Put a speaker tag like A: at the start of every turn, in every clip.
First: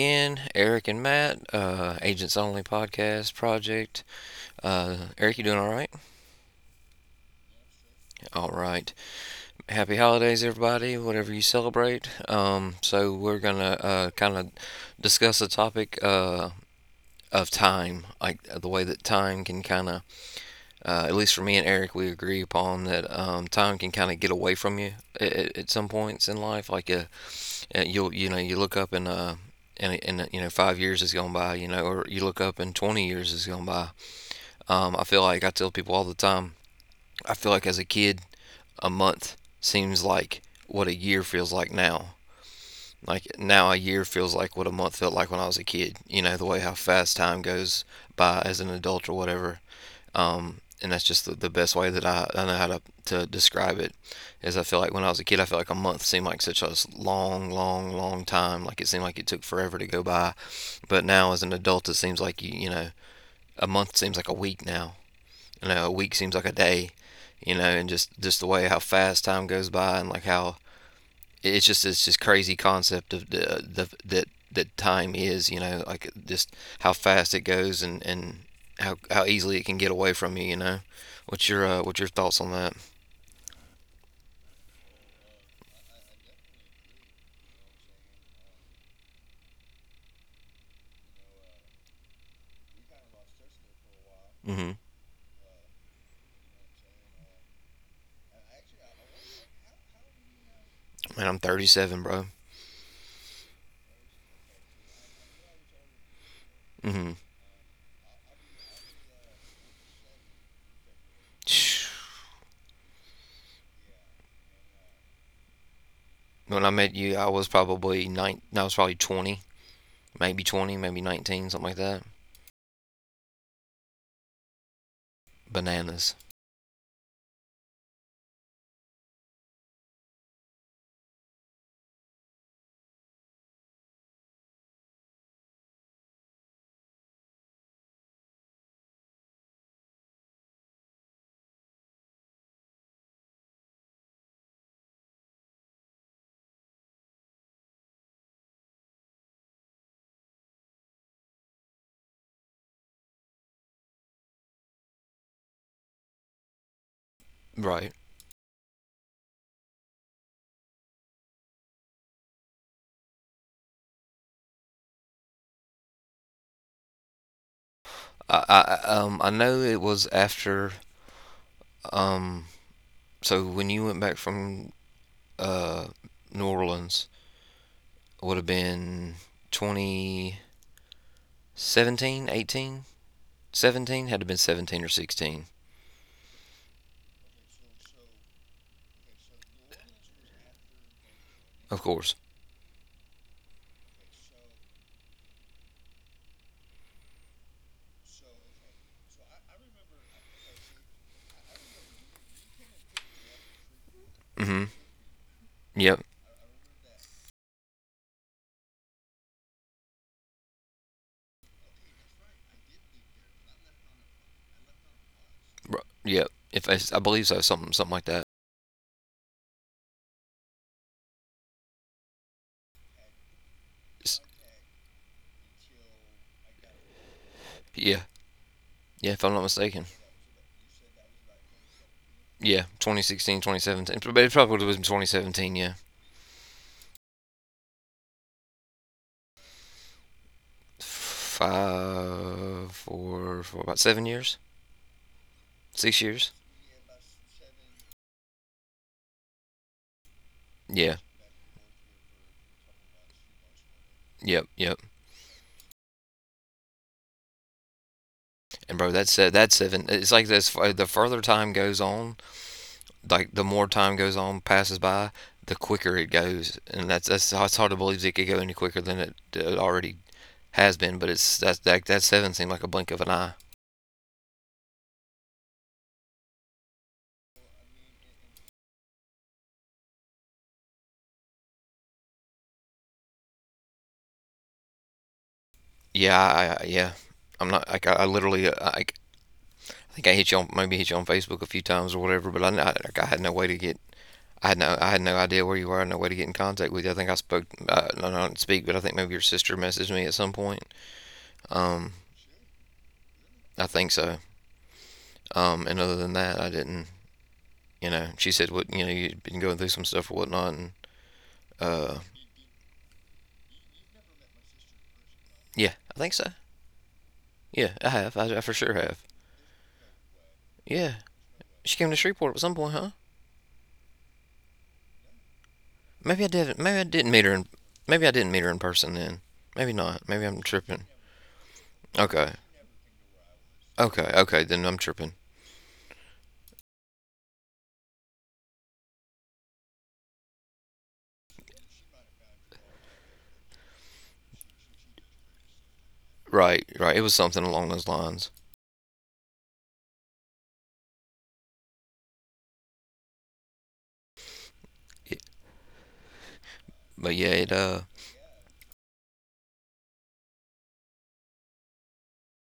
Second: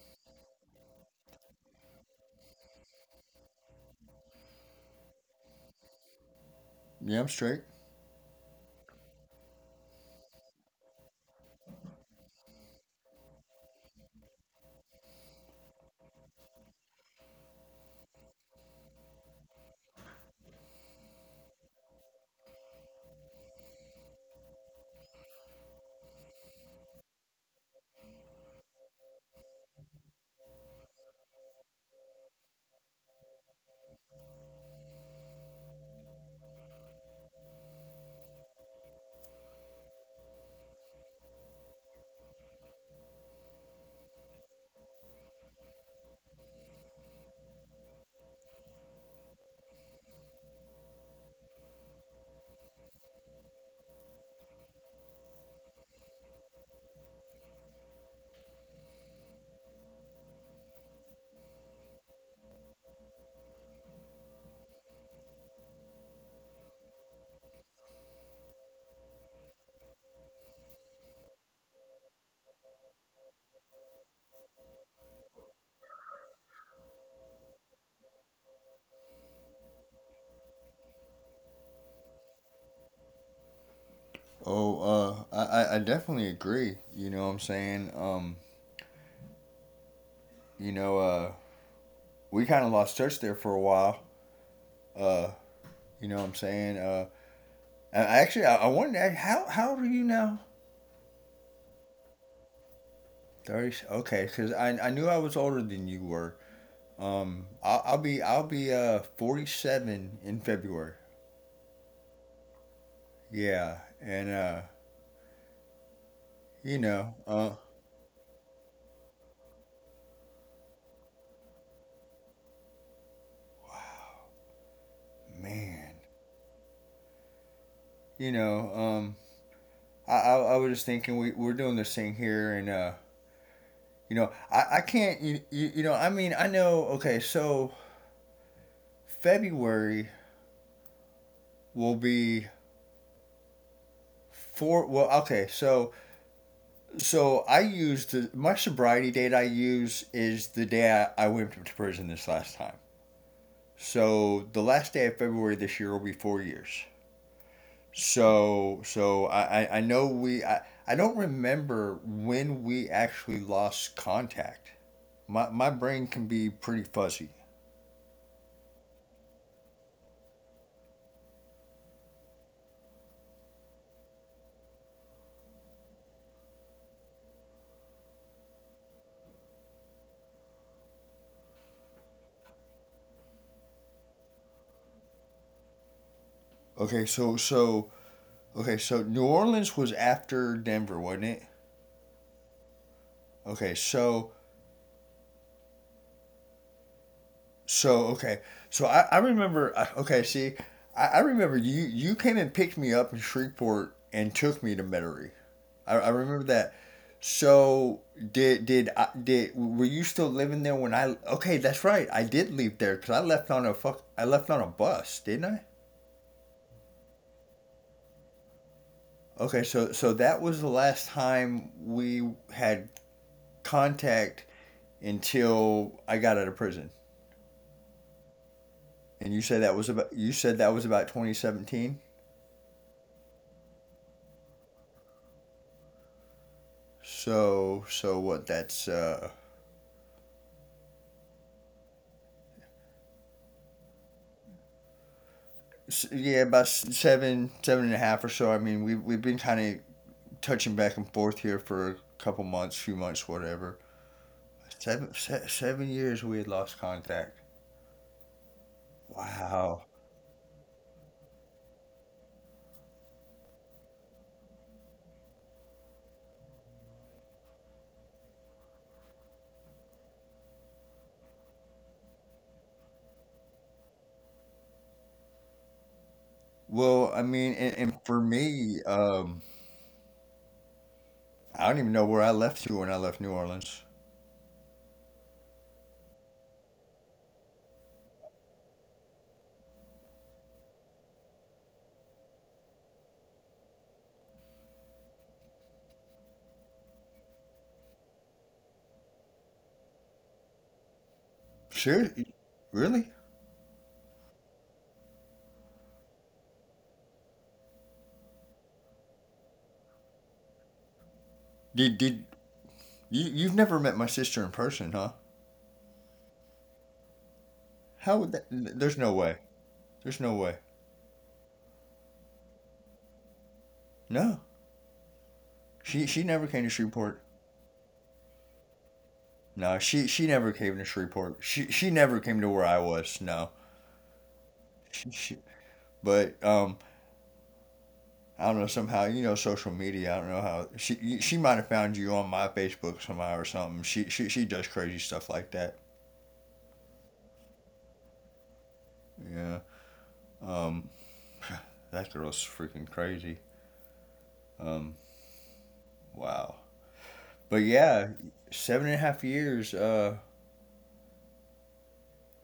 A: again, Eric and Matt, Agents Only Podcast Project. Eric, you doing all right?
B: Yeah, I'm straight.
A: All right. Happy holidays, everybody, whatever you celebrate. So we're gonna kind of discuss the topic of time, like the way that time can kind of at least for me and Eric, we agree upon that time can kind of get away from you at some points in life. You'll you know you look up and you know 5 years has gone by, you know, or you look up and 20 years has gone by. I feel like I tell people all the time, I feel like as a kid, a month seems like what a year feels like now. Like now a year feels like what a month felt like when I was a kid, you know, the way how fast time goes by as an adult or whatever. And that's just the best way that I know how to describe it is I feel like when I was a kid I felt like a month seemed like such a long long long time, like it seemed like it took forever to go by. But now as an adult it seems like you know a month seems like a week now. You know, a week seems like a day. You know, and just the way how fast time goes by and like how it's just crazy concept of the that that time is, you know, like just how fast it goes. And how easily it can get away from you, you know. What's your what's your thoughts on that?
B: I definitely agree. You know what I'm saying? You know, uh, we kind of lost touch there for a while.
A: Mm-hmm.
B: Uh, you know what I'm saying? I actually, I wanted to ask, how old are you now?
A: Man, I'm 37, bro.
B: 30, okay, because I knew I was older than you were.
A: Mm-hmm.
B: I'll, I'll be 47 in February. Yeah. And,
A: When I
B: you
A: met
B: know,
A: you I was probably nine, no, I was probably 20, maybe 20, maybe 19, something like that.
B: man,
A: Bananas.
B: you know, I was just thinking we're doing this thing here and, You know, I can't, you know, I mean, I know, okay, so February will be four. Well, okay, so I use my sobriety date I use is the day I went to prison this last time. So the last day of February this year will be 4 years.
A: Right.
B: So I know I don't remember when we actually lost contact. My brain can be pretty fuzzy.
A: I know it was after, um so when you went back from uh New Orleans, would have been 2017, 18, 17. Had to have been 17 or 16,
B: Okay, so, so, Okay, so New Orleans was after Denver, wasn't it?
A: of course.
B: Okay, so okay, so I remember. Okay, I remember you came and picked me up in Shreveport and took
A: Hmm.
B: me to Metairie. I,
A: Yep.
B: I remember that. So did were you still living there when I? Okay, that's right. I did leave there because I left on a fuck. I left on a bus, didn't I?
A: Yep. If I believe so, something like that.
B: Okay, so that was the last time we had contact until I got out of prison.
A: Yeah. Yeah, if
B: And
A: I'm not mistaken.
B: you said that was about 2017.
A: Yeah, 2016, 2017. But it probably would have been 2017, yeah.
B: So so what? That's
A: Five, four, four, about 7 years? 6 years?
B: Yeah, about seven and a half or so. I mean, we've been kind of touching
A: Yeah.
B: back and forth here for a couple months, few months, whatever.
A: Yep, yep.
B: Seven years we had lost contact.
A: And bro, that's seven.
B: Wow.
A: It's like this: the further time goes on, like the more time goes on, passes by, the quicker it goes, and that's it's hard to believe it could go any quicker than it already has been. But it's that seven seemed like a blink of an eye.
B: Well, I mean, and for me, I don't even know where I left you when I left New Orleans.
A: Yeah, yeah, I'm not like I literally like, I think I hit you on, maybe hit you on Facebook a few times or whatever, but I like, I had no way to get. I had no idea where you were. I had no way to get in contact with you. I think I spoke, no, I didn't speak, but I think maybe your sister messaged me at some point. Um,
B: Seriously? Really?
A: I think so. And other than that, I didn't, you know, she said what, you know, you have been going through some stuff or whatnot, and uh,
B: Did you you've never met my sister in person, huh?
A: yeah, I think so. Yeah, I have.
B: How would
A: I
B: that?
A: for sure
B: There's
A: have.
B: no way. There's no way.
A: Yeah, she came to Shreveport at some point, huh?
B: No, she
A: Maybe I
B: she never
A: didn't.
B: came
A: Maybe
B: to
A: I didn't meet
B: Shreveport.
A: her. In, maybe I didn't meet her in person then. Maybe
B: No,
A: not.
B: she
A: Maybe
B: she
A: I'm
B: never
A: tripping.
B: came to Shreveport. She
A: Okay.
B: never came to where I was. No,
A: Okay. Okay. Then I'm tripping.
B: she but. I don't know, somehow, you know, social media. I don't know how she might have found you on my Facebook somehow or something. She does crazy stuff like that.
A: Right. Right. It was something along those lines.
B: Yeah. Um. That girl's freaking crazy. Um.
A: It,
B: Wow.
A: but yeah, it
B: But
A: uh,
B: yeah, seven and a half years.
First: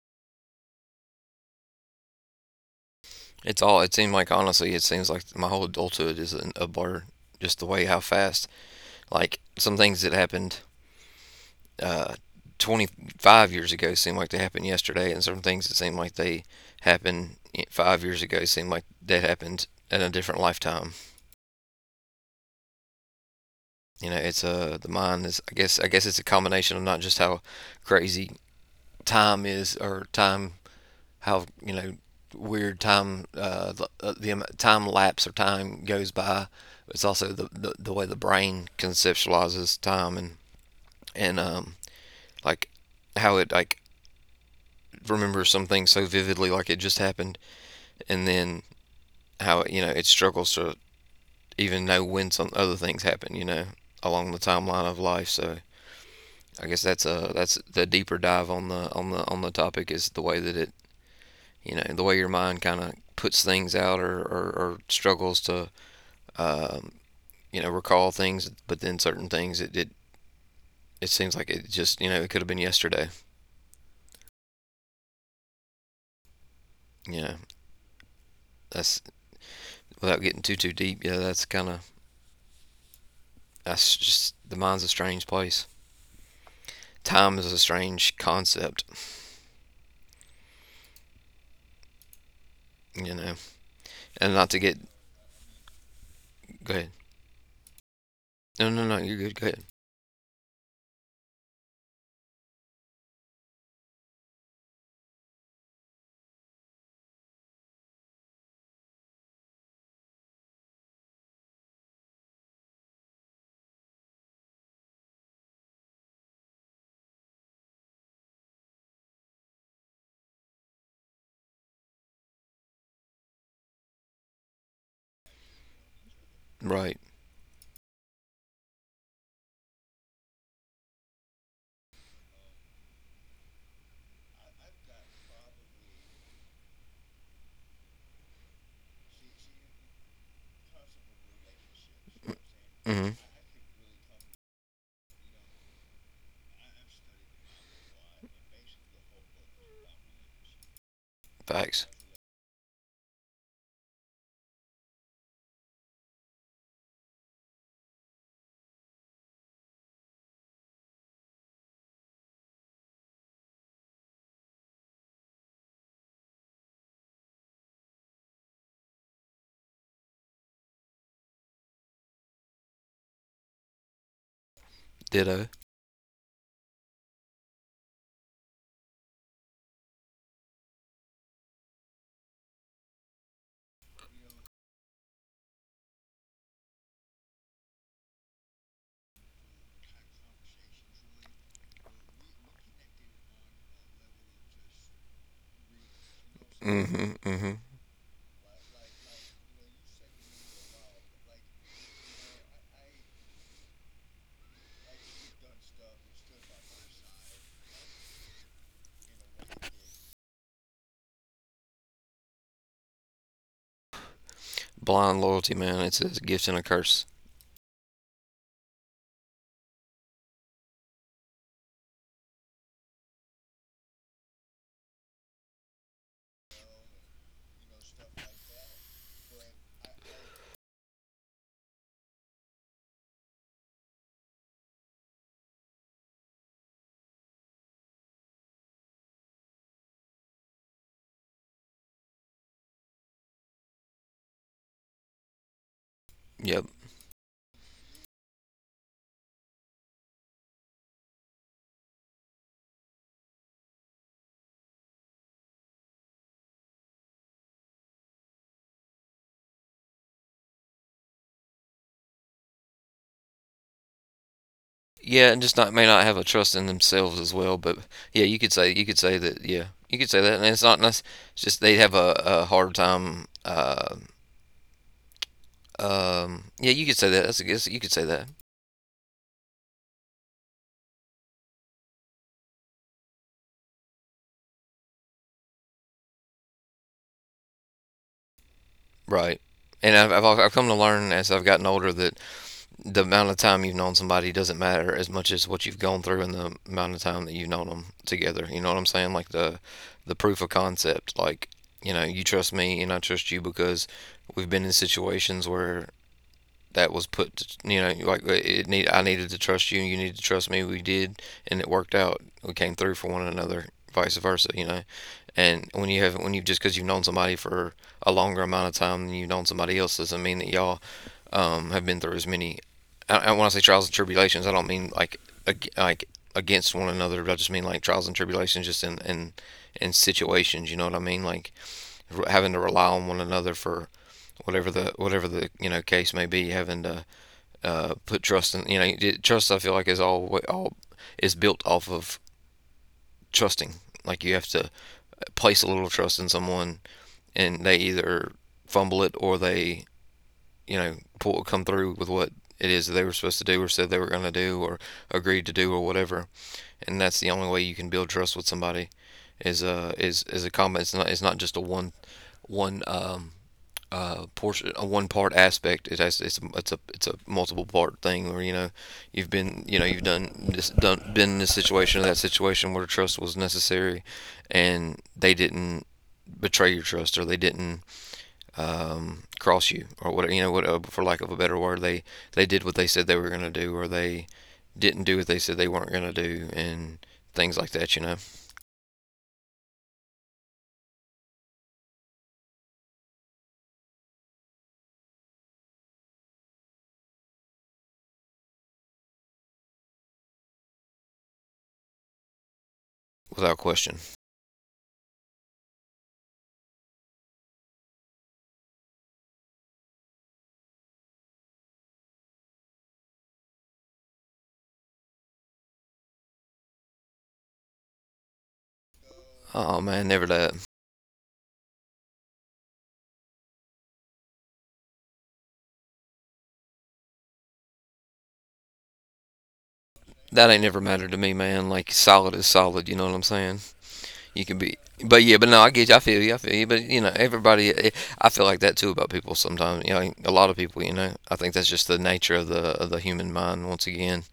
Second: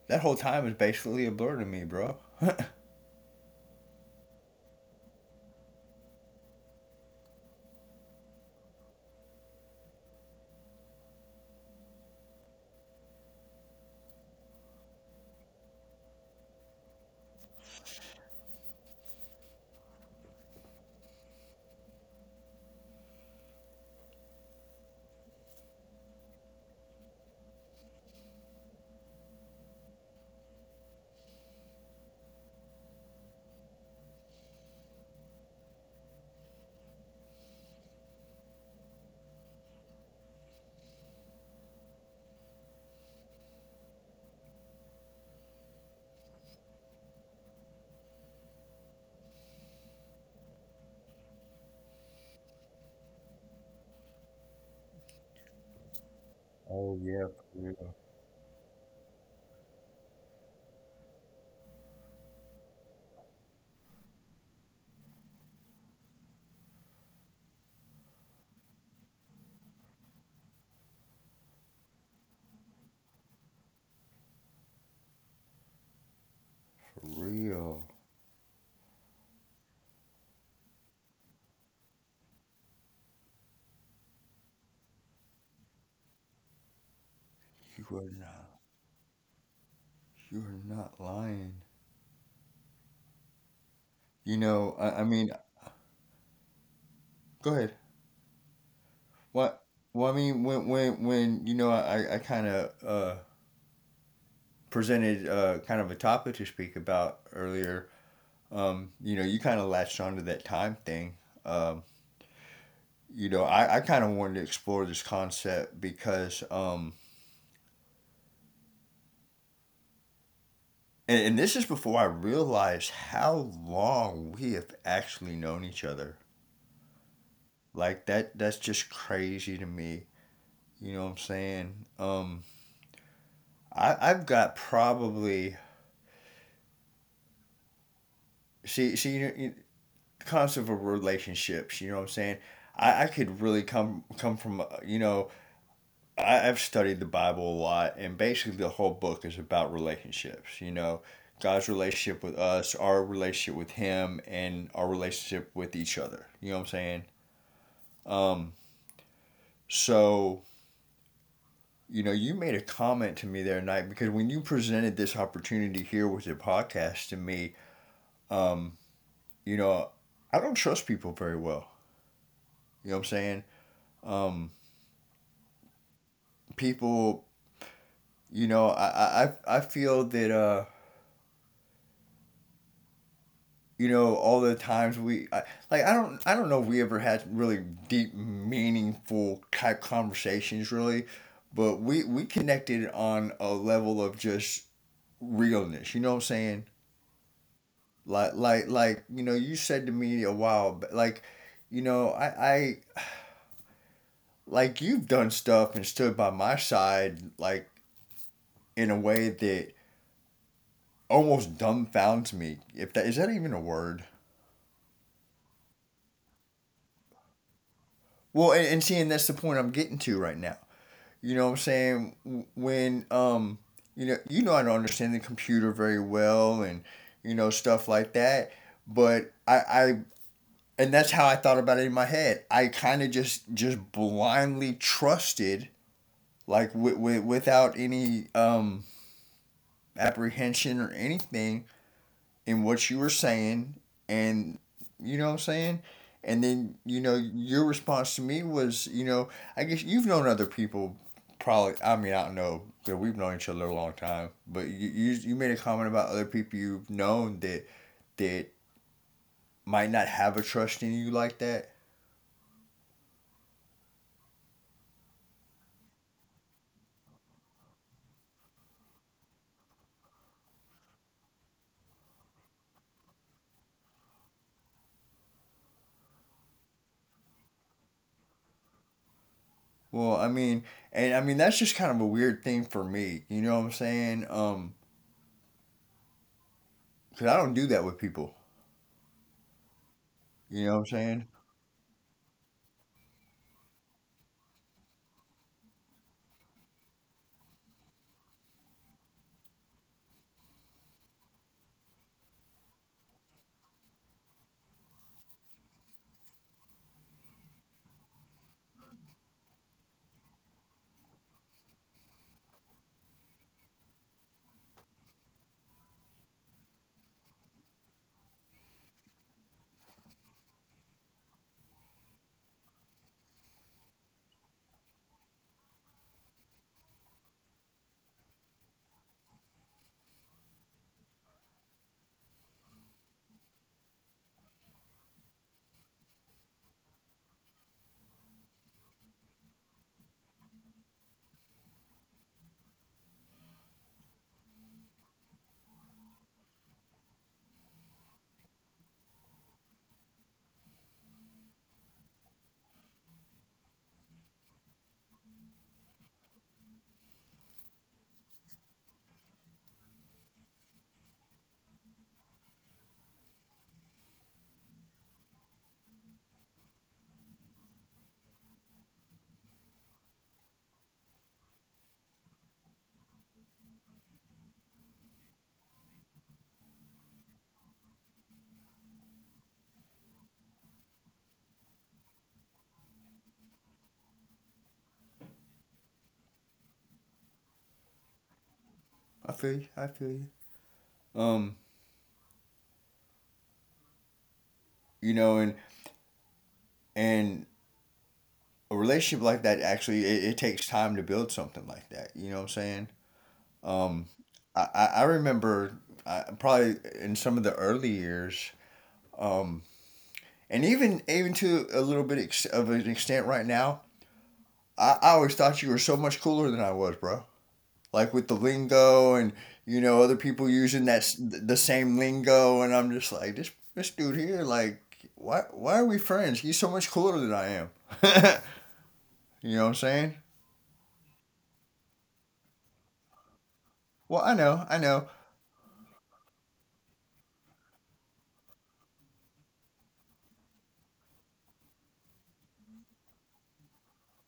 B: That whole time is basically a blur to me, bro.
A: it's all. It seemed like, honestly, it seems like my whole adulthood is an, a blur. Just the way how fast, like some things that happened uh, 25 years ago seem like they happened yesterday, and some things that seem like they happened 5 years ago seem like that happened in a different lifetime. You know, it's the mind is. I guess it's a combination of not just how crazy time is, or time, how, you know, weird time the time lapse or time goes by. It's also the way the brain conceptualizes time, and and um like how it like remember something so vividly like it just happened, and then how, you know, it struggles to even know when some other things happen, you know, along the timeline of life. So I guess
B: Oh
A: that's
B: yeah,
A: a,
B: for
A: that's the
B: real.
A: deeper dive on the topic, is the way that it, you know, the way your mind kind of puts things out or struggles to, um, you know, recall things, but then certain things it seems like it just, you know, it could have been yesterday, you
B: For
A: know.
B: real.
A: That's, without getting too deep, yeah, that's kind of, that's just the mind's a strange place, time is a
B: You are
A: strange
B: not.
A: concept,
B: You are not lying.
A: you know. And
B: You
A: not to get,
B: know, I, I mean,
A: go ahead.
B: go ahead.
A: No, no, no, you're good. Go ahead.
B: What? Well, I mean, when I kind of presented kind of a topic to speak about earlier. You know, you kind of latched onto that time thing. Um, I kind of wanted to explore this concept because and this is before I realized how long we have actually known each other.
A: Right.
B: Like that. That's just crazy to me. You know what I'm saying? I've got probably see see you know, the concept of relationships. You know what I'm saying?
A: Mm-hmm.
B: I could really come from you know, I, I've studied the Bible a lot and basically the whole book is about relationships. You know, God's
A: Facts.
B: relationship with us, our relationship with Him, and our relationship with each other. You know what I'm saying? Um, so you know you made a comment to me the other night because when you presented this opportunity here with your podcast to me, um, you know, I don't trust people very well. You know what I'm saying? Um,
A: Ditto.
B: people, you know, I feel that, you know, all the times like, I don't know if we ever had really deep, meaningful type conversations really, but we connected on a level of just realness. You know what I'm saying?
A: Mm-hmm. Mm-hmm.
B: You know, you said to me a while, but like, you know, I, I, like, you've done stuff and stood by my side, like, in a way that almost dumbfounds me. If that, is that even a word?
A: Blind loyalty, man. It's a gift and a curse.
B: Well, and seeing that's the point I'm getting to right now. You know what I'm saying? When You know, you know, I don't understand the computer very well, and you know, stuff like that. But and that's how I thought about it in my head. I kind of just blindly trusted, like without any apprehension or anything, in what you were saying, and you know what I'm saying? And
A: Yep.
B: then, you know, your response to me was, you know, I guess you've known other people probably, I mean, I don't know, because we've known each other a long time, but you made a comment about other people you've known that might not have a trust in you like that.
A: Yeah, and just not, may not have a trust in themselves as well. But yeah, you could say, you could say that. Yeah, you could say that. And it's not. It's just they have a hard time. Yeah, you could say that. That's a guess. You could say that.
B: Well, I mean, and I mean that's just kind of a weird thing for me. You know what I'm saying? Cause I don't do that with people.
A: Right. And I've come
B: You know
A: to
B: what I'm
A: learn
B: saying?
A: as I've gotten older that the amount of time you've known somebody doesn't matter as much as what you've gone through and the amount of time that you've known them together. You know what I'm saying? Like the proof of concept. Like, you know, you trust me and I trust you because we've been in situations where that was put to, you know, like it need I needed to trust you and you needed to trust me, we did, and it worked out, we came through for one another, vice versa, you know. And when you have, when you, just because you've known somebody for a longer amount of time than you've known somebody else doesn't mean that y'all have been through as many, I when I say trials and tribulations I don't mean like ag- like against one another, I just mean like trials and tribulations just in situations, you know what I mean, like having to rely on one another for whatever the, whatever the, you know, case may be, having to put trust in. You know, trust I feel like is all is built off of trusting. Like you have to place a little trust in someone, and they either fumble it or they, you know, pull, come through with what it is that they were supposed to do, or said they were going to do, or agreed to do, or whatever. And that's the only way you can build trust with somebody is is a combat. It's not just a one portion, a one part aspect. It has, it's a, it's a multiple part thing where, you know, you've been, you know, you've done this, done, been in this situation or that situation where trust was necessary, and they didn't betray your trust, or they didn't, cross you or whatever, you know what, for lack of a better word, they did what they said they were going to do, or they didn't do what they said they weren't going to do, and things like that, you know.
B: I feel you. I feel you. Um, you know, and a relationship like that actually, it takes time to build something like that, you know what I'm saying?
A: Without question.
B: um I remember I, probably in some of the early years, um and even to a little bit ex- of an extent right now, I always thought you were so much cooler than I was, bro, like with the lingo and
A: Oh
B: you know,
A: man,
B: other
A: never
B: people
A: that.
B: using that the same lingo, and I'm just like, this dude here, like, why are we friends? He's so much cooler than I am. You know what I'm saying?
A: That ain't never mattered to me, man. Like solid is solid, you know what I'm saying.
B: Well, I
A: You can
B: know,
A: be,
B: I know.
A: but yeah, but no, I get you, I feel you, I feel you. But you know, everybody, I feel like that too about people sometimes, you know, a lot of people, you know, I think that's just the nature of the human mind, once again,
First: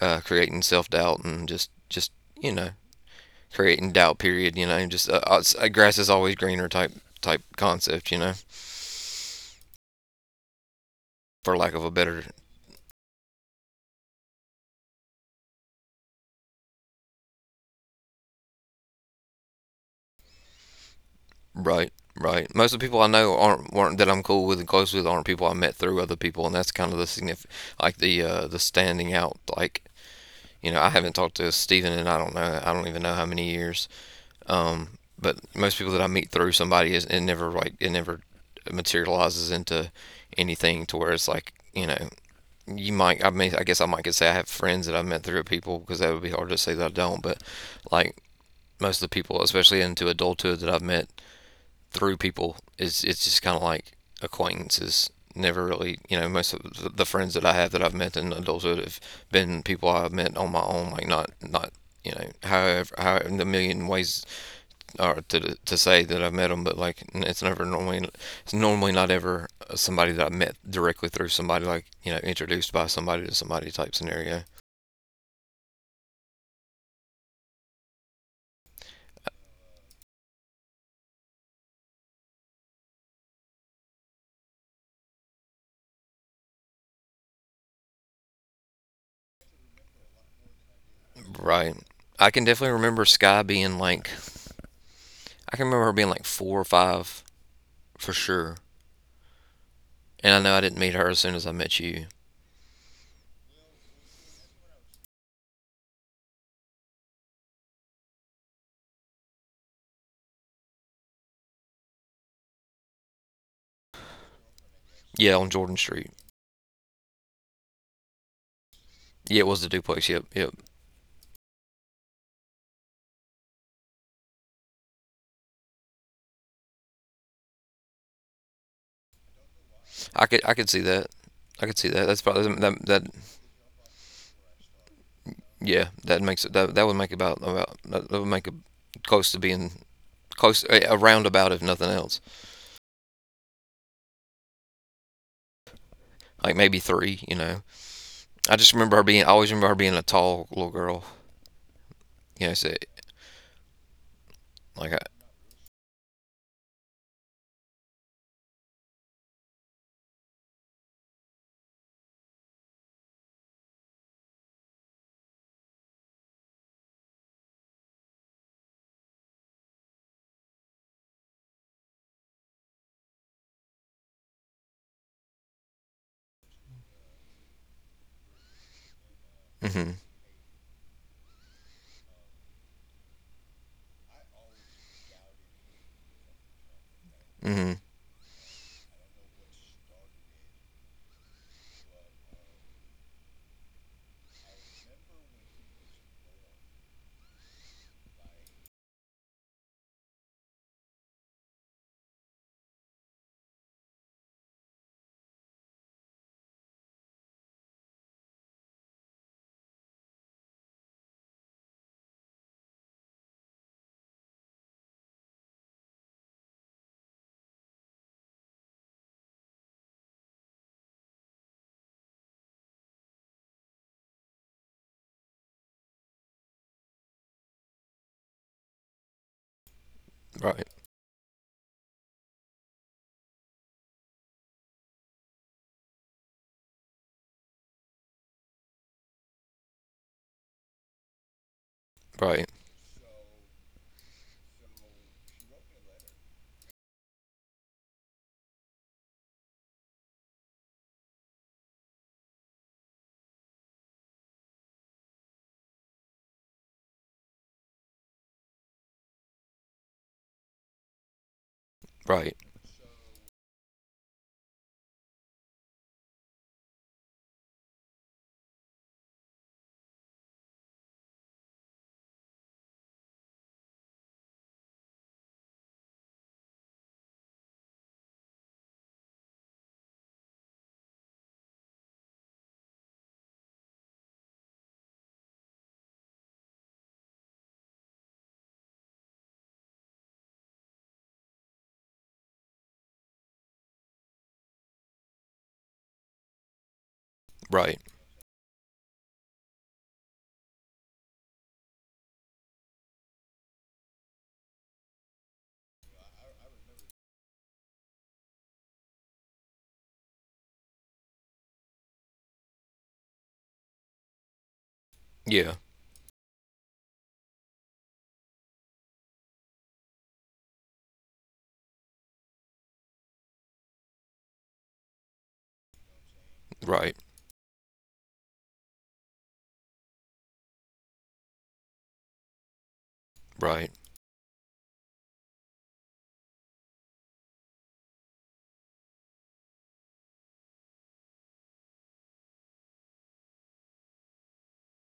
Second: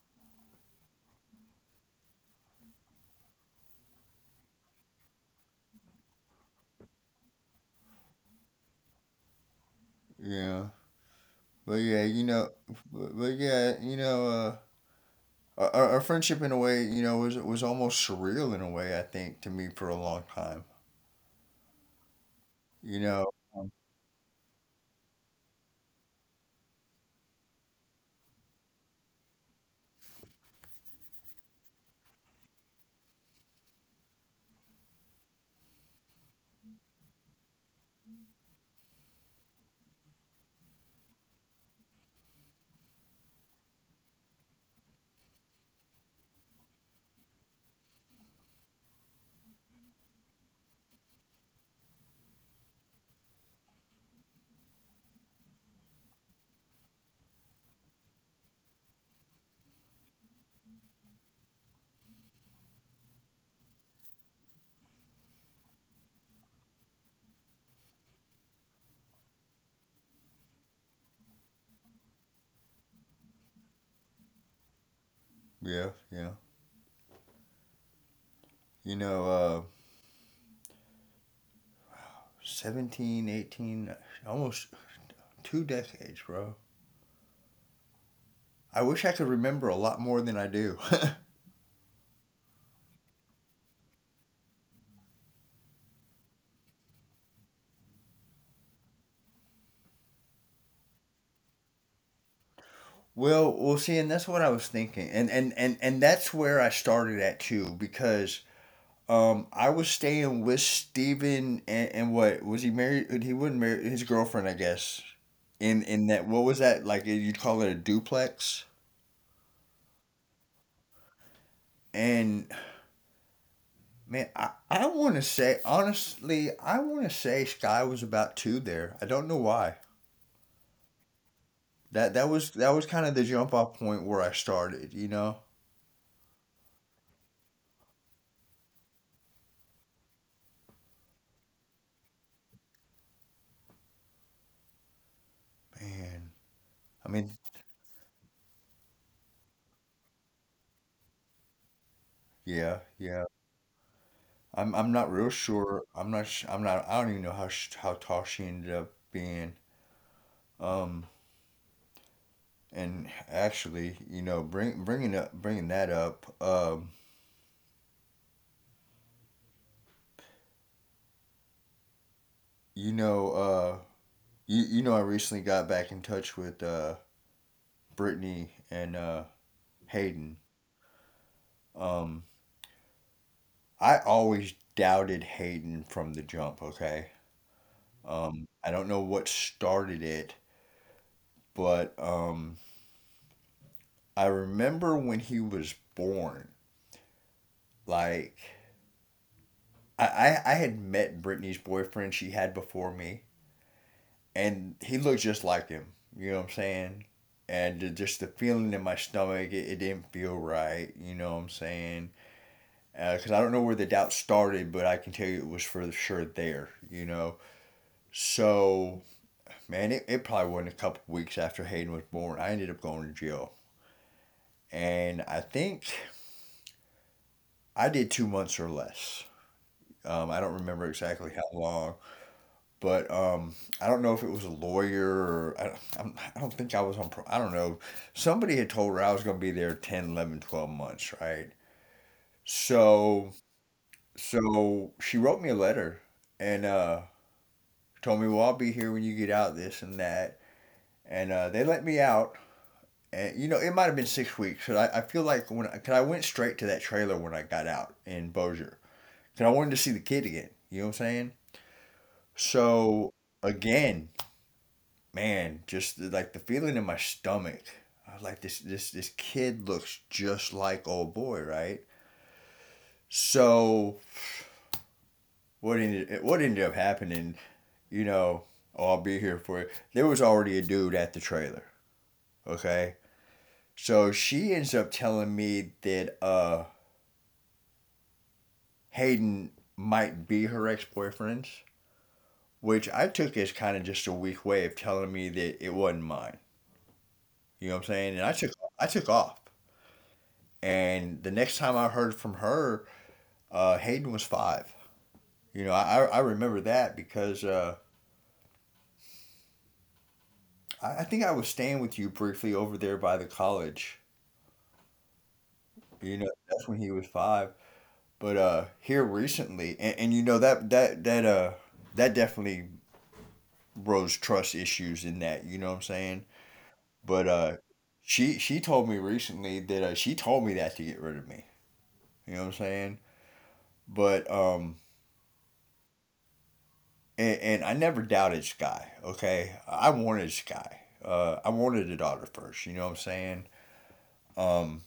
A: creating self-doubt and just you know, creating doubt, period, you know, just grass is always greener type, type concept, you know,
B: Yeah.
A: for lack
B: But
A: of a
B: yeah,
A: better.
B: you know, but yeah, you know, our, our friendship in a way, you know, was almost surreal in a way, I think, to me for a long time.
A: Right. Right. Most of the people
B: You
A: I
B: know,
A: know aren't,
B: um,
A: weren't, that I'm cool with and close with, aren't people I met through other people, and that's kind of the significant, like the standing out, like, you know, I haven't talked to Stephen in I don't know, I don't even know how many years. But most people that I meet through somebody is it never like it never materializes into anything to where it's like, you know, you might, I mean, I guess I might could say I have friends that I've met through people because that would be hard to say that I don't. But like most of the people, especially into adulthood, that I've met through people is it's just kind of like acquaintances. Never really, you know, most of friends that I have that I've met in adulthood have been people I've met on my own, like not you know, however in the million ways are to say that I've met them, but like it's never normally, it's normally not ever somebody that I met directly through somebody, like, you know, introduced by somebody to somebody type scenario,
B: yeah, yeah. You know, 17, 18, almost two decades, bro. I wish I could remember a lot more than I do.
A: right? I can definitely remember Sky being like, I can remember her being like four or five for sure. And I know I didn't meet her as soon as I met you.
B: Well, well, see, and that's what I was thinking, and that's where I started at too, because I was staying with Steven and what was he married? He wasn't married. His girlfriend, I guess.
A: Yeah, on Jordan
B: In
A: Street.
B: that, what was that like? You call it a duplex?
A: Yeah, it was the duplex. Yep, yep.
B: And man, I want to say honestly, I want to say Sky was about two there. I don't know why.
A: I could see that. I could see that.
B: That
A: That's
B: that was
A: probably
B: that
A: that
B: was
A: that.
B: kind of the jump off point where I started. You know,
A: Yeah, that makes it. That would make about that would make it close to being close, a roundabout if nothing else.
B: man.
A: Like maybe
B: I
A: three. You
B: mean,
A: know, I just remember her being, I always remember her being a tall little girl. You know, so
B: yeah, yeah. I'm
A: like I.
B: I'm not real sure. I'm not. I'm not. I don't even know how how tall she ended up being. Um, And actually, you know, bringing that up, you know, you you know, I recently got back in touch with Brittany and
A: Mm-hmm.
B: Hayden. Um, I always doubted Hayden from the jump. Okay,
A: Mm-hmm.
B: I don't know what started it, but I remember when he was born. Like I had met Brittany's boyfriend she had before me and he looked just like him. You know what I'm saying? And just the feeling in my stomach, it didn't feel right. You know what I'm saying? Because I don't know where the doubt started, but I can tell you it was for sure there. You know. So man, it probably wasn't a couple weeks after Hayden was born. I ended up going to jail, and I think I did 2 months or less. I don't
A: Right.
B: remember exactly how long. But I don't know if it was a lawyer or I do not think I was on, I don't know. Somebody had told her I was going to be there 10, 11, 12 months, right?
A: Right.
B: So, so she wrote me a letter and told me, well, I'll be here when you get out, this and that. And they let me out. And, you know, it might have been 6 weeks. Cause I feel like when, cause I went straight to that trailer when I got out in Bossier. Cause I wanted to see the kid again. You know what I'm saying?
A: Right.
B: So again, man, just like the feeling in my stomach. I was like, this this kid looks just like old boy, right? So what ended up happening, you know, oh, I'll be here for it. There was already a dude at the trailer, okay? So she ends up telling me that Hayden might be her ex boyfriend's, which I took as kind of just a weak way of telling me that it wasn't mine. You know
A: Right.
B: what I'm saying? And I took off. And the next time I heard from her, Hayden was five. You know, I remember that because I think I was staying with you briefly over there by the college.
A: Yeah.
B: You know, that's when he was five. But here recently, and you know that definitely rose trust issues in that. You know what I'm saying?
A: Right.
B: But she told me recently that she told me that to get rid of me. You know what I'm saying?
A: Right.
B: But um, and I never doubted Sky. Okay, I wanted Sky. I wanted a daughter first. You know what I'm saying? Um,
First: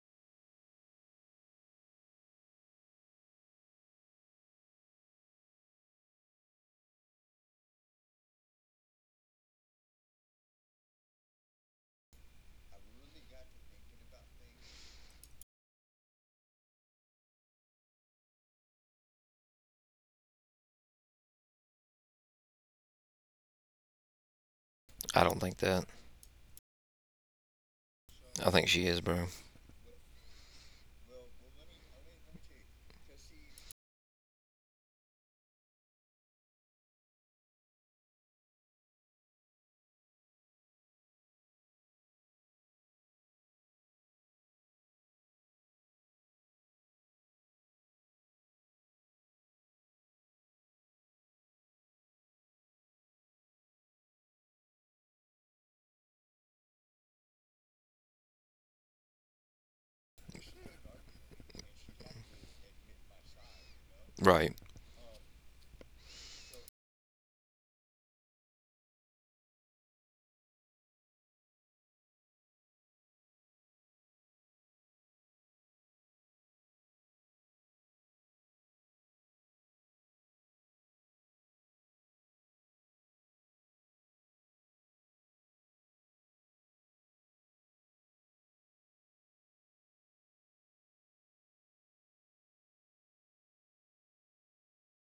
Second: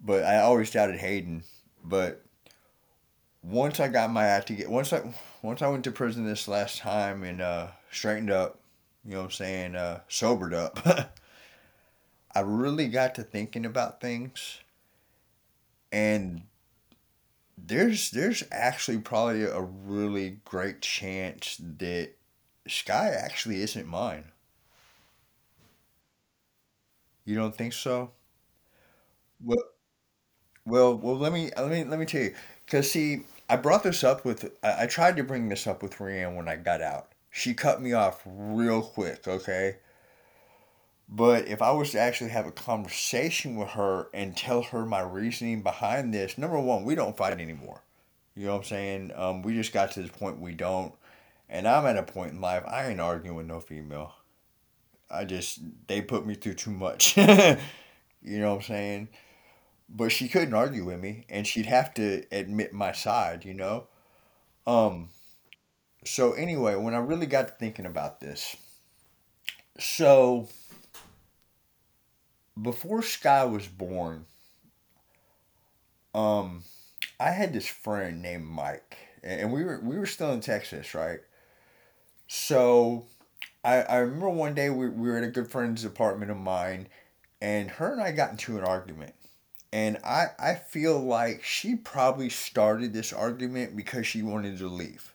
B: but I always doubted Hayden. But once I got my act together, once I went to prison this last time and straightened up, you know what I'm saying, sobered up, I really got to thinking about things. And there's actually probably a really great chance that Sky actually isn't mine.
A: I don't think that.
B: You don't think so?
A: I think she is, bro.
B: Well, Well, well, let me let me let me tell you, because see, I tried to bring this up with Rhiannon when I got out. She cut me off real quick, okay? But if I was to actually have a conversation with her and tell her my reasoning behind this, number one, we don't fight anymore. You know what I'm saying? We just got to this point we don't, and I'm at a point in life I ain't arguing with no female. I just They put me through too much. You know what I'm saying? But she couldn't argue with me and she'd have to admit my side, you know?
A: Right.
B: Um, so anyway, when I really got to thinking about this, so before Sky was born, um, I had this friend named Mike, and we were still in Texas, right? So I remember one day we were at a good friend's apartment of mine, and her and I got into an argument. And I feel like she probably started this argument because she wanted to leave.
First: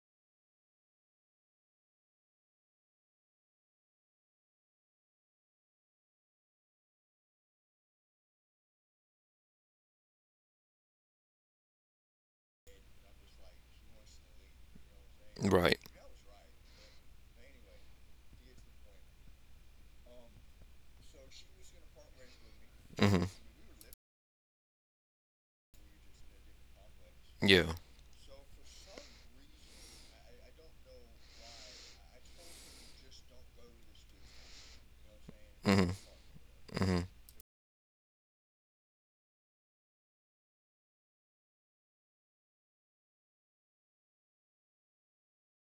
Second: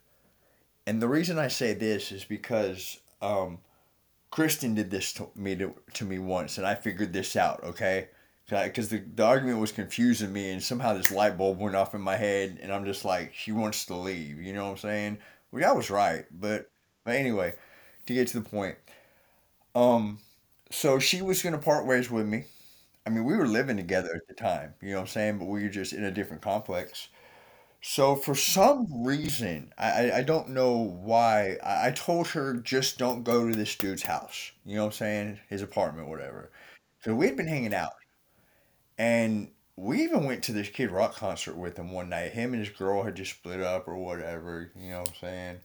B: And the reason I say this is because Kristen did this to me once, and I figured this out. Okay, because the argument was confusing me, and somehow this light bulb went off in my head, and I'm just like, she wants to leave. You know what I'm saying? Well, I
A: Right.
B: was right, but anyway, to get to the point, um, so she was gonna part ways with me. I mean,
A: Mm-hmm.
B: we were living together at the time. You know what I'm saying? But we were just in a different complex.
A: Yeah.
B: So for some reason, I don't know why, I told her just don't go to this dude's house. You know what I'm saying? His
A: Mm-hmm.
B: apartment, whatever.
A: Mm-hmm.
B: So we had been hanging out and we even went to this Kid Rock concert with him one night. Him and his girl had just split up or whatever, you know what I'm saying?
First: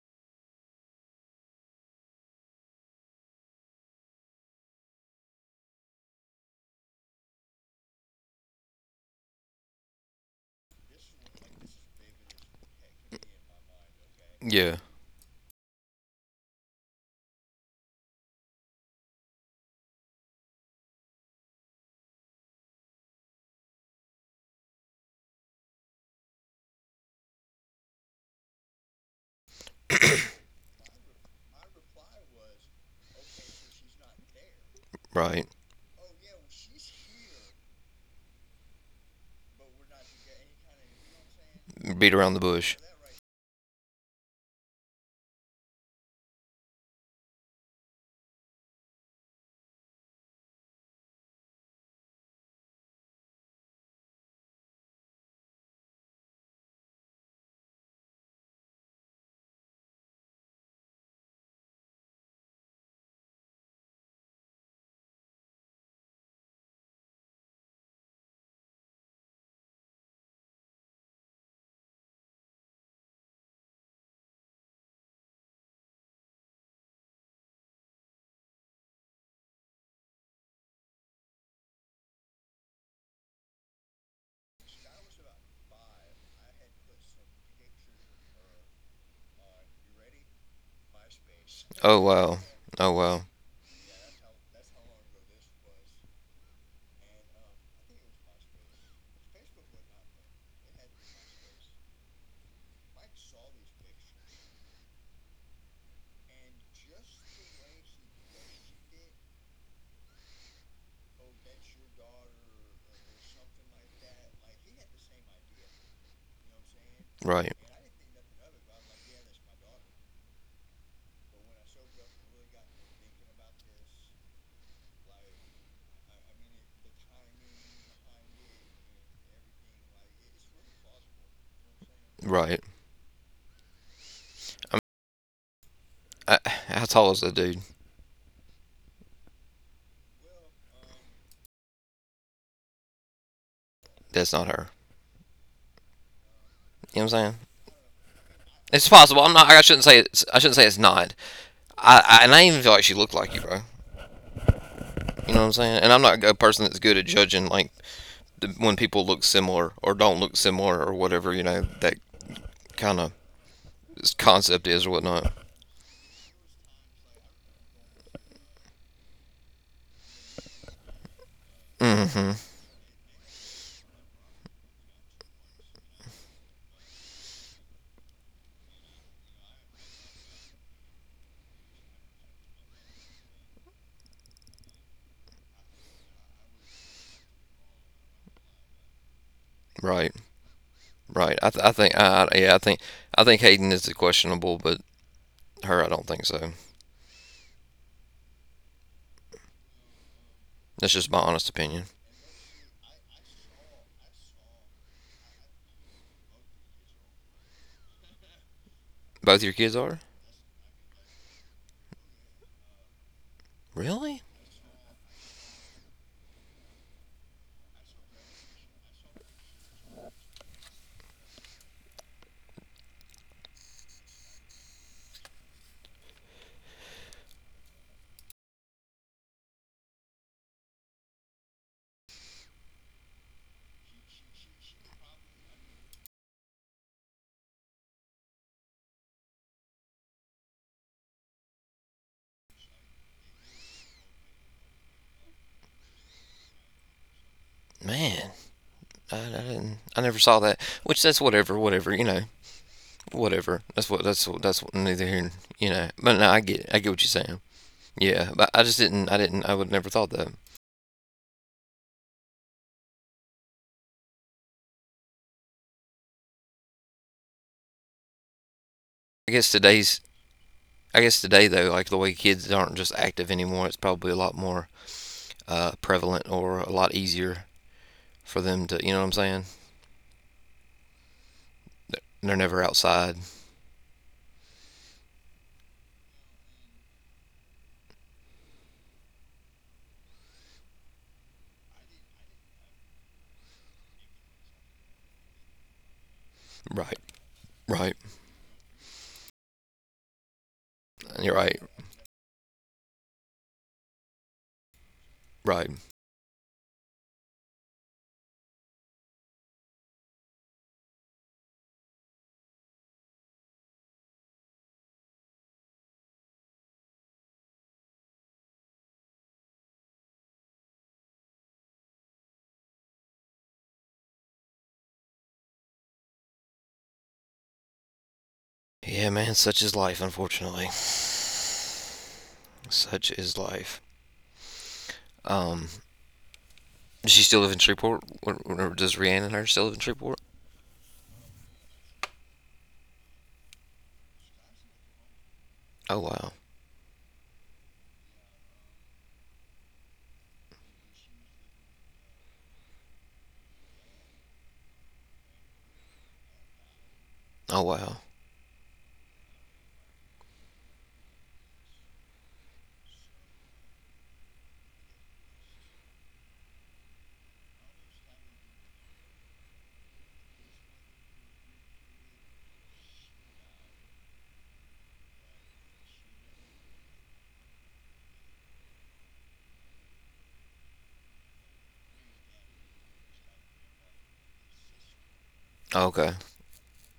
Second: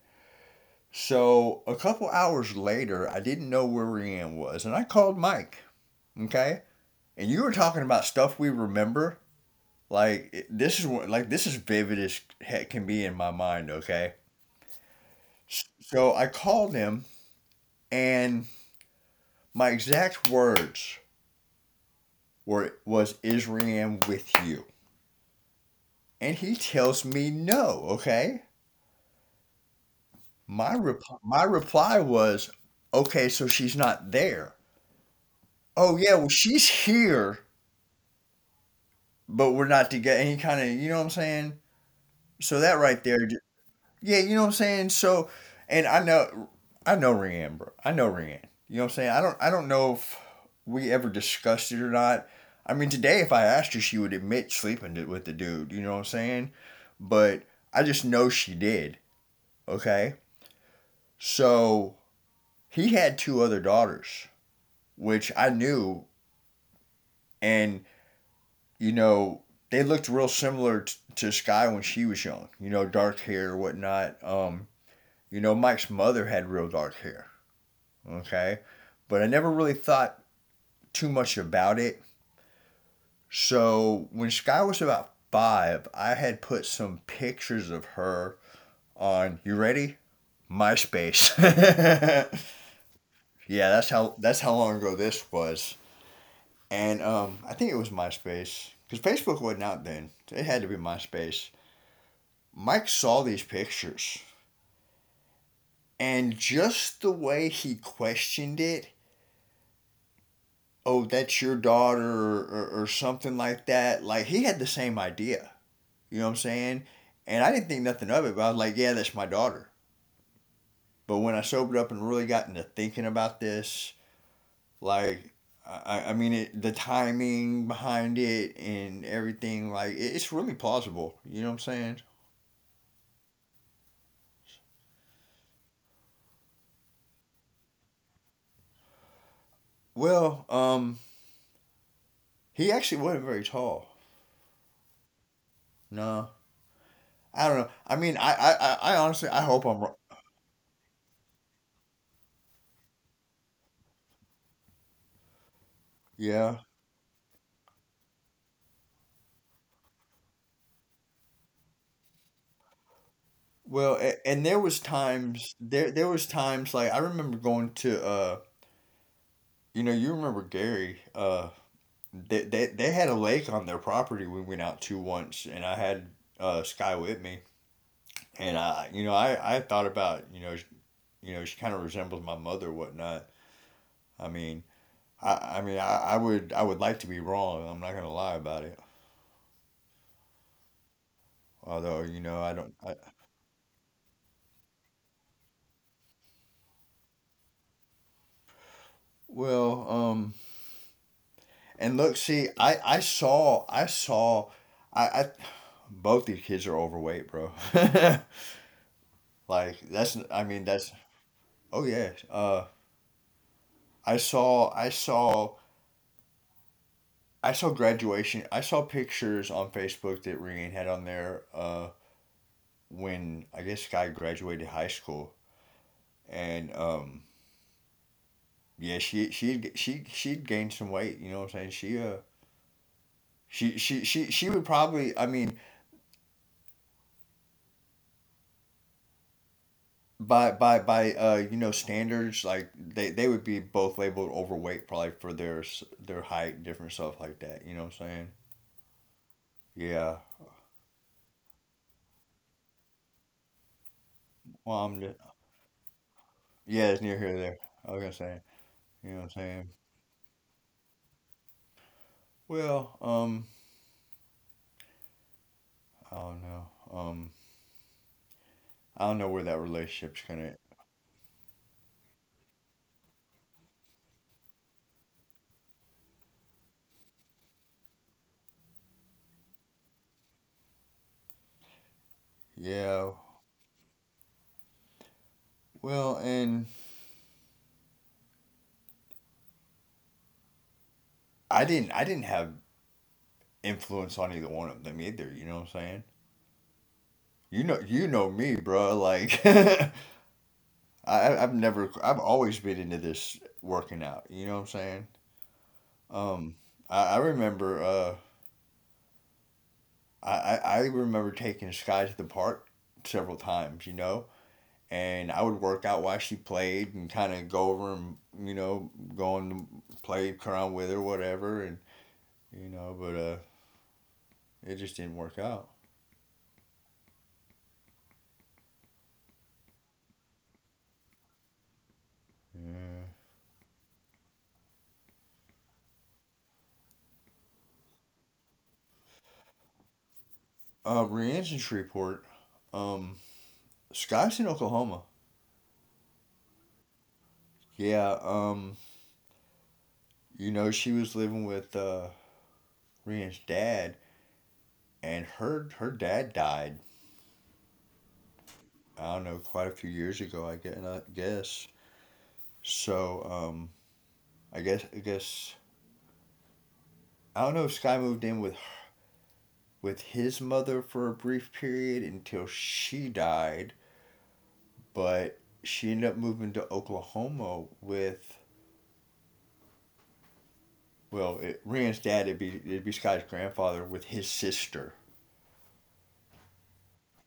B: So a couple hours later, I didn't know where Rianne was, and I called Mike. Okay, and you were talking about stuff we remember. Like this is what, like this is vivid as heck can be in my mind. Okay,
A: Yeah.
B: so I called him, and my exact words were was Israel with you, and he tells me no. Okay, my reply was okay. So she's not there.
A: Right.
B: Oh yeah, well she's here, but we're not together. And he kind of, you know what I'm saying.
A: Beat around the
B: So that
A: bush.
B: right there. Yeah, you know what I'm saying? So, and I know Rianne, bro. I know Rianne. You know what I'm saying? I don't know if we ever discussed it or not. I mean, today, if I asked her, she would admit sleeping with the dude. You know what I'm saying? But I just know she did. Okay. So he had two other daughters, which I knew, and you know they looked real similar to Sky when she was young. You know, dark hair, or whatnot. You know, Mike's mother had real dark hair. Okay? But I never really thought too much about it. So when Sky was about five, I had put some pictures of her on, you ready? MySpace.
A: Oh wow. Oh wow.
B: Yeah, that's how long ago this was. And I think it was MySpace because Facebook wasn't out then. It had to be MySpace. Mike saw these pictures, and just the way he questioned it, oh, that's your daughter, or something like that. Like he had the same idea. You know what I'm saying? And I
A: Right.
B: didn't think nothing of it, but I was like, yeah, that's my daughter. But when I sobered up and really got into thinking about this, like, I mean, the timing behind it and everything, like, it's really plausible. You know what I'm saying?
A: Right. I mean, I, how tall is the dude?
B: Well, he actually wasn't very tall.
A: That's not her.
B: No,
A: You know what
B: I
A: I'm
B: don't
A: saying?
B: know. I mean, I
A: It's
B: honestly, I
A: possible. I'm
B: hope
A: not.
B: I'm
A: I
B: wrong.
A: shouldn't say it's. I shouldn't say it's not. I and I even feel like she looked like you, bro. You know what I'm saying? And I'm not a
B: Yeah.
A: person that's good at judging like the, when people look similar or don't look similar or whatever. You know that kind of
B: Well, and there was
A: concept is or whatnot.
B: times like I remember going to you know you remember Gary They,
A: Mm-hmm.
B: they, they had a lake on their property we went out to once, and I had Sky with me. And you know, I thought about, you know, she kind of resembles my mother, or whatnot. I mean, I would like to be wrong. I'm not gonna lie about it.
A: Right.
B: Although,
A: Right.
B: you
A: I
B: know, I
A: think.
B: don't.
A: Yeah. I think. I think Hayden is questionable, but her, I don't think so.
B: Well,
A: That's just my
B: and look,
A: honest
B: see,
A: opinion.
B: I saw, I saw, I, both these kids are overweight, bro. Like
A: Both your
B: that's,
A: kids
B: I
A: are?
B: mean, that's. Oh yeah. I saw,
A: Really?
B: I saw I saw graduation. I saw pictures on Facebook that Rian had on there when I guess Sky graduated high school, and yeah, she gained some weight. You know what I'm saying? She would probably. I mean, by you know standards, like they would be both labeled overweight probably for their height, different stuff like that. You know what I'm saying?
A: Man, I
B: Yeah.
A: didn't. I never saw that. Which that's whatever, whatever. You know, whatever. That's what. That's
B: Well,
A: what. That's what, neither here. You know. But no,
B: yeah,
A: I
B: it's
A: get. It.
B: near
A: I
B: here or
A: get what
B: there.
A: you're saying.
B: I was gonna say.
A: Yeah, but I
B: You know what
A: just
B: I'm
A: didn't. I
B: saying?
A: didn't. I would never thought that.
B: Well, I don't know. Um. I don't know where that
A: I guess
B: relationship's
A: today's.
B: gonna.
A: I guess today though, like the way kids aren't just active anymore, it's probably a lot more prevalent or a lot easier for them to. You know what I'm saying? They're- They're never
B: Yeah.
A: outside.
B: Well, and I didn't have influence on either one of them either. You know what I'm saying?
A: Right.
B: You know. You
A: Right.
B: know me, bro. Like, I've
A: You're
B: never.
A: right.
B: I've always been into this working out. You know what I'm saying?
A: Right.
B: Um, I remember. I remember taking Sky to the park several times. You know. And I would work out while she played and kind of go over and, you know, go and play around with her, whatever. And, you know, but it just didn't work out.
A: Yeah, man, such is life, unfortunately.
B: Yeah.
A: Such is life. Um, does she still live in Shreveport? Or does Rhiannon and her still live in Shreveport?
B: Brienne's in Shreveport. Um, Scott's in Oklahoma.
A: Oh wow.
B: Yeah. You know she was living with Brienne's dad, and her dad died.
A: Oh wow.
B: I don't know, quite a few years ago. I guess. So I guess I don't know if Sky moved in with his mother for a brief period until she died, but she ended up moving to Oklahoma with Well, Rand's dad, it'd be Scott's grandfather with his sister.
A: Okay.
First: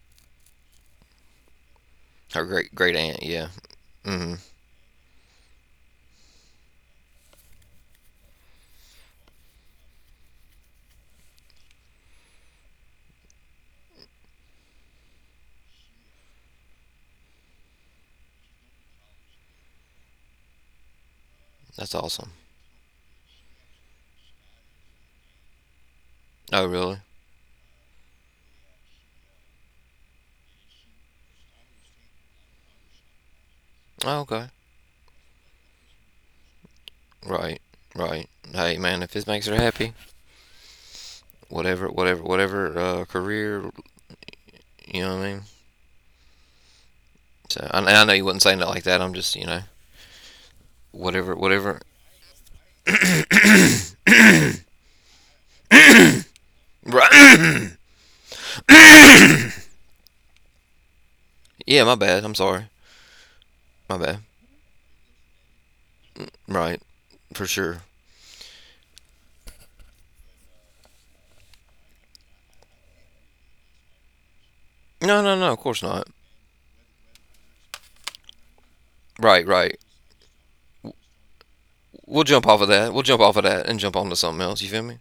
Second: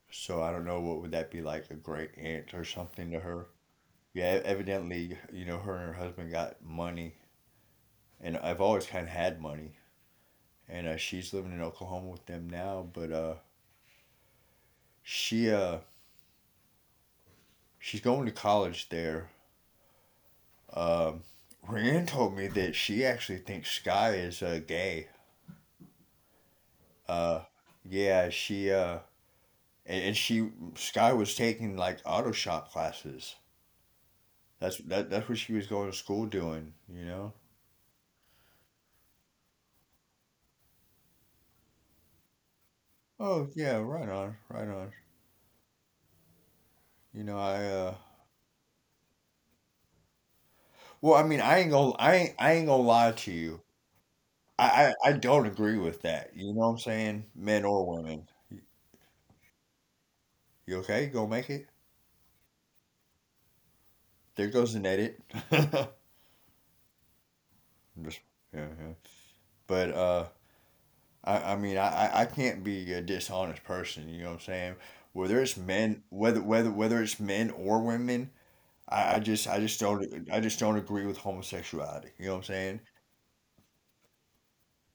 B: So I don't know what would that be like, a great
A: Her
B: aunt or
A: great great
B: something to
A: aunt. Yeah.
B: her.
A: Mm. hmm.
B: Yeah, evidently, you know, her and her husband got money, and I've always kind of had money, and she's living in Oklahoma with them now. But she uh, she's going to college there. Um,
A: That's
B: Rand
A: awesome.
B: told me that she actually thinks Sky is gay.
A: Oh really?
B: Uh, yeah, she and she Sky was taking like auto shop classes.
A: Oh, okay.
B: That's what she was going to school doing, you know?
A: Right. Right. Hey man, if this makes her happy, whatever, whatever, whatever
B: Oh
A: career,
B: yeah, right on, right on.
A: you know what I mean.
B: You know,
A: So,
B: I
A: and I know you wasn't saying it like that. I'm just, you know,
B: well, I
A: whatever,
B: mean, I ain't
A: whatever.
B: gonna I ain't I ain't gonna lie to you. I don't agree with that. You know what I'm saying? Men
A: Right.
B: or women. You okay? Go make it?
A: Yeah, my bad. I'm sorry. My bad.
B: There goes an edit. Just-
A: Right, for sure.
B: yeah, yeah. But I mean, I can't be a dishonest person, you know what I'm saying?
A: No, no,
B: Whether
A: no. Of
B: it's
A: course not.
B: men whether whether whether it's men or women, I, I
A: Right,
B: just I
A: right.
B: just don't I just don't
A: W-
B: agree with homosexuality.
A: we'll
B: You know what
A: jump
B: I'm
A: off of
B: saying?
A: that. We'll jump off of that and jump onto something else. You feel me?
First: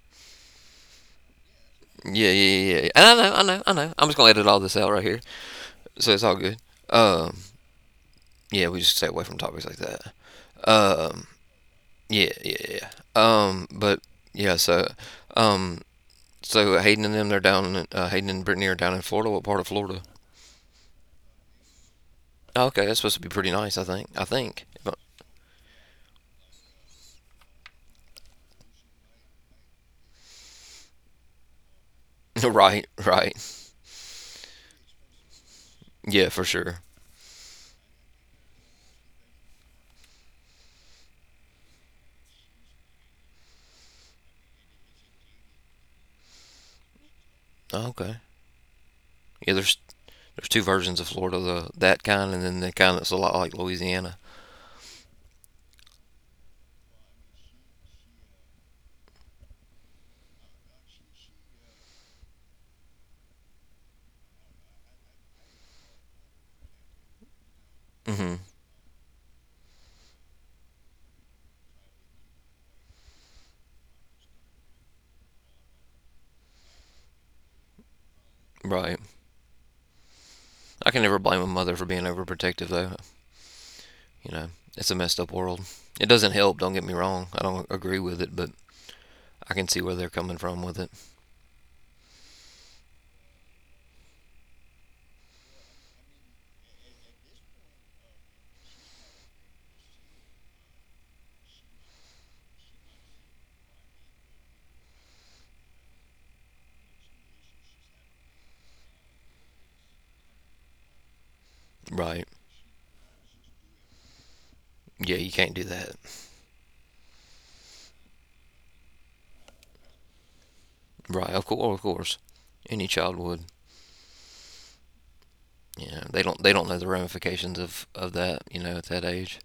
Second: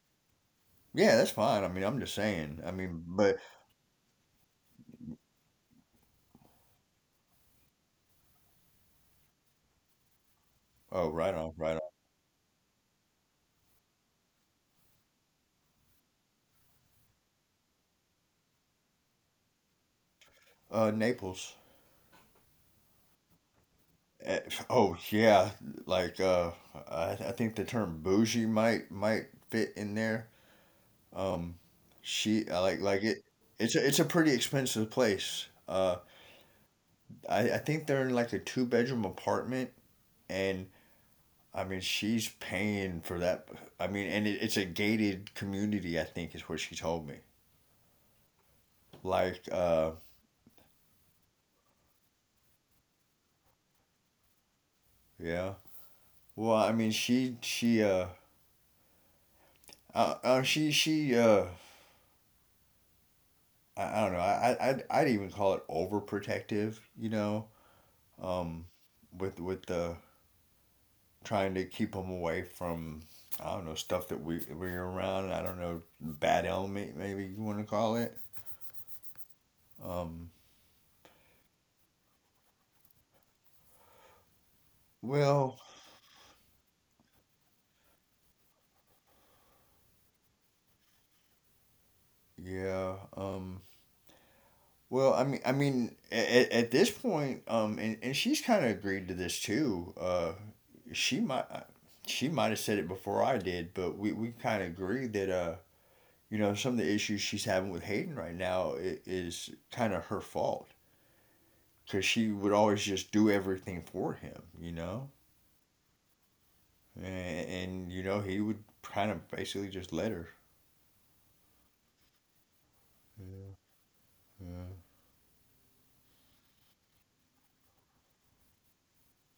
B: Yeah, that's fine. I mean, I'm just
A: Yeah, yeah,
B: saying. I
A: yeah. And
B: mean,
A: I know,
B: but
A: I know, I know. I'm just gonna edit all this out right here, so it's all good. Um, yeah, we just stay away from topics like that.
B: oh,
A: Um,
B: right on, right
A: yeah, yeah, yeah. But yeah, so, um, so Hayden and them, they're down. In, Hayden and Brittany are down in Florida. What part of Florida?
B: on. Naples.
A: Oh, okay, that's supposed to be pretty nice. I think. I
B: Eh,
A: think. But-
B: Oh yeah, like I think the term bougie might fit in there. Um, she I like
A: Right,
B: like it.
A: right.
B: It's a pretty expensive place.
A: Yeah, for sure.
B: I think they're in like a two-bedroom apartment, and I mean she's paying for that. I mean, and it's a gated community. I think is what she told me.
A: Oh, okay.
B: Like
A: Yeah, there's there's two versions of Florida, the that kind and then the kind that's a lot like Louisiana.
B: yeah. Well, I mean she I don't know. I'd even call it overprotective. You know,
A: Hmm.
B: um, with the trying to keep them away from, I don't know, stuff that we're around. I don't know, bad element maybe you want to call it.
A: Right.
B: Um,
A: I can never blame a mother for being overprotective, though. You know, it's a messed up world.
B: well,
A: It doesn't help. Don't get me wrong. I don't agree with it, but I can see where they're coming from with it.
B: yeah. Well, I mean, at this point, and she's kind of agreed to this too. She might have said it before I did, but we kind of agreed that you know, some of the issues she's having with Hayden right now is kind of her fault because
A: Right.
B: she would always just do everything for him, you know,
A: Yeah, you can't do that.
B: and, you know he would kind of basically just let her.
A: Right. Of course. Of course. Any child would.
B: Yeah, yeah,
A: You know, they don't. They don't know the ramifications of that. You know, at that age,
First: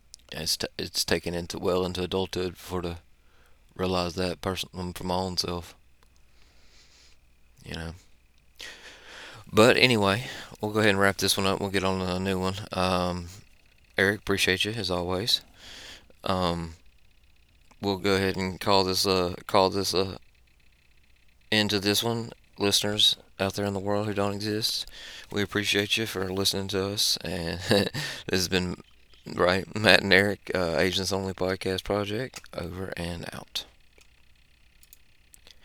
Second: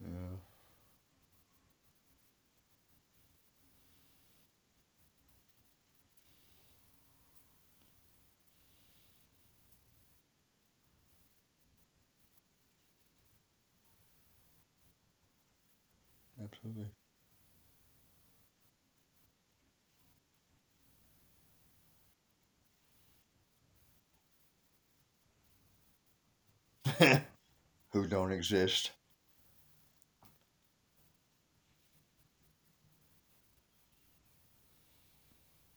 B: yeah,
A: it's it's taken into well into adulthood for to realize that person for my own self. You know. But anyway, we'll go ahead and wrap this one up. We'll get on to a new one. Eric, appreciate you as always. Um, we'll go ahead and call this end to this one, listeners out there in the world who don't exist. We appreciate you for listening to us,
B: absolutely.
A: and this
B: Who don't
A: has been
B: exist.
A: right Matt and Eric, Agents Only Podcast Project, over and out.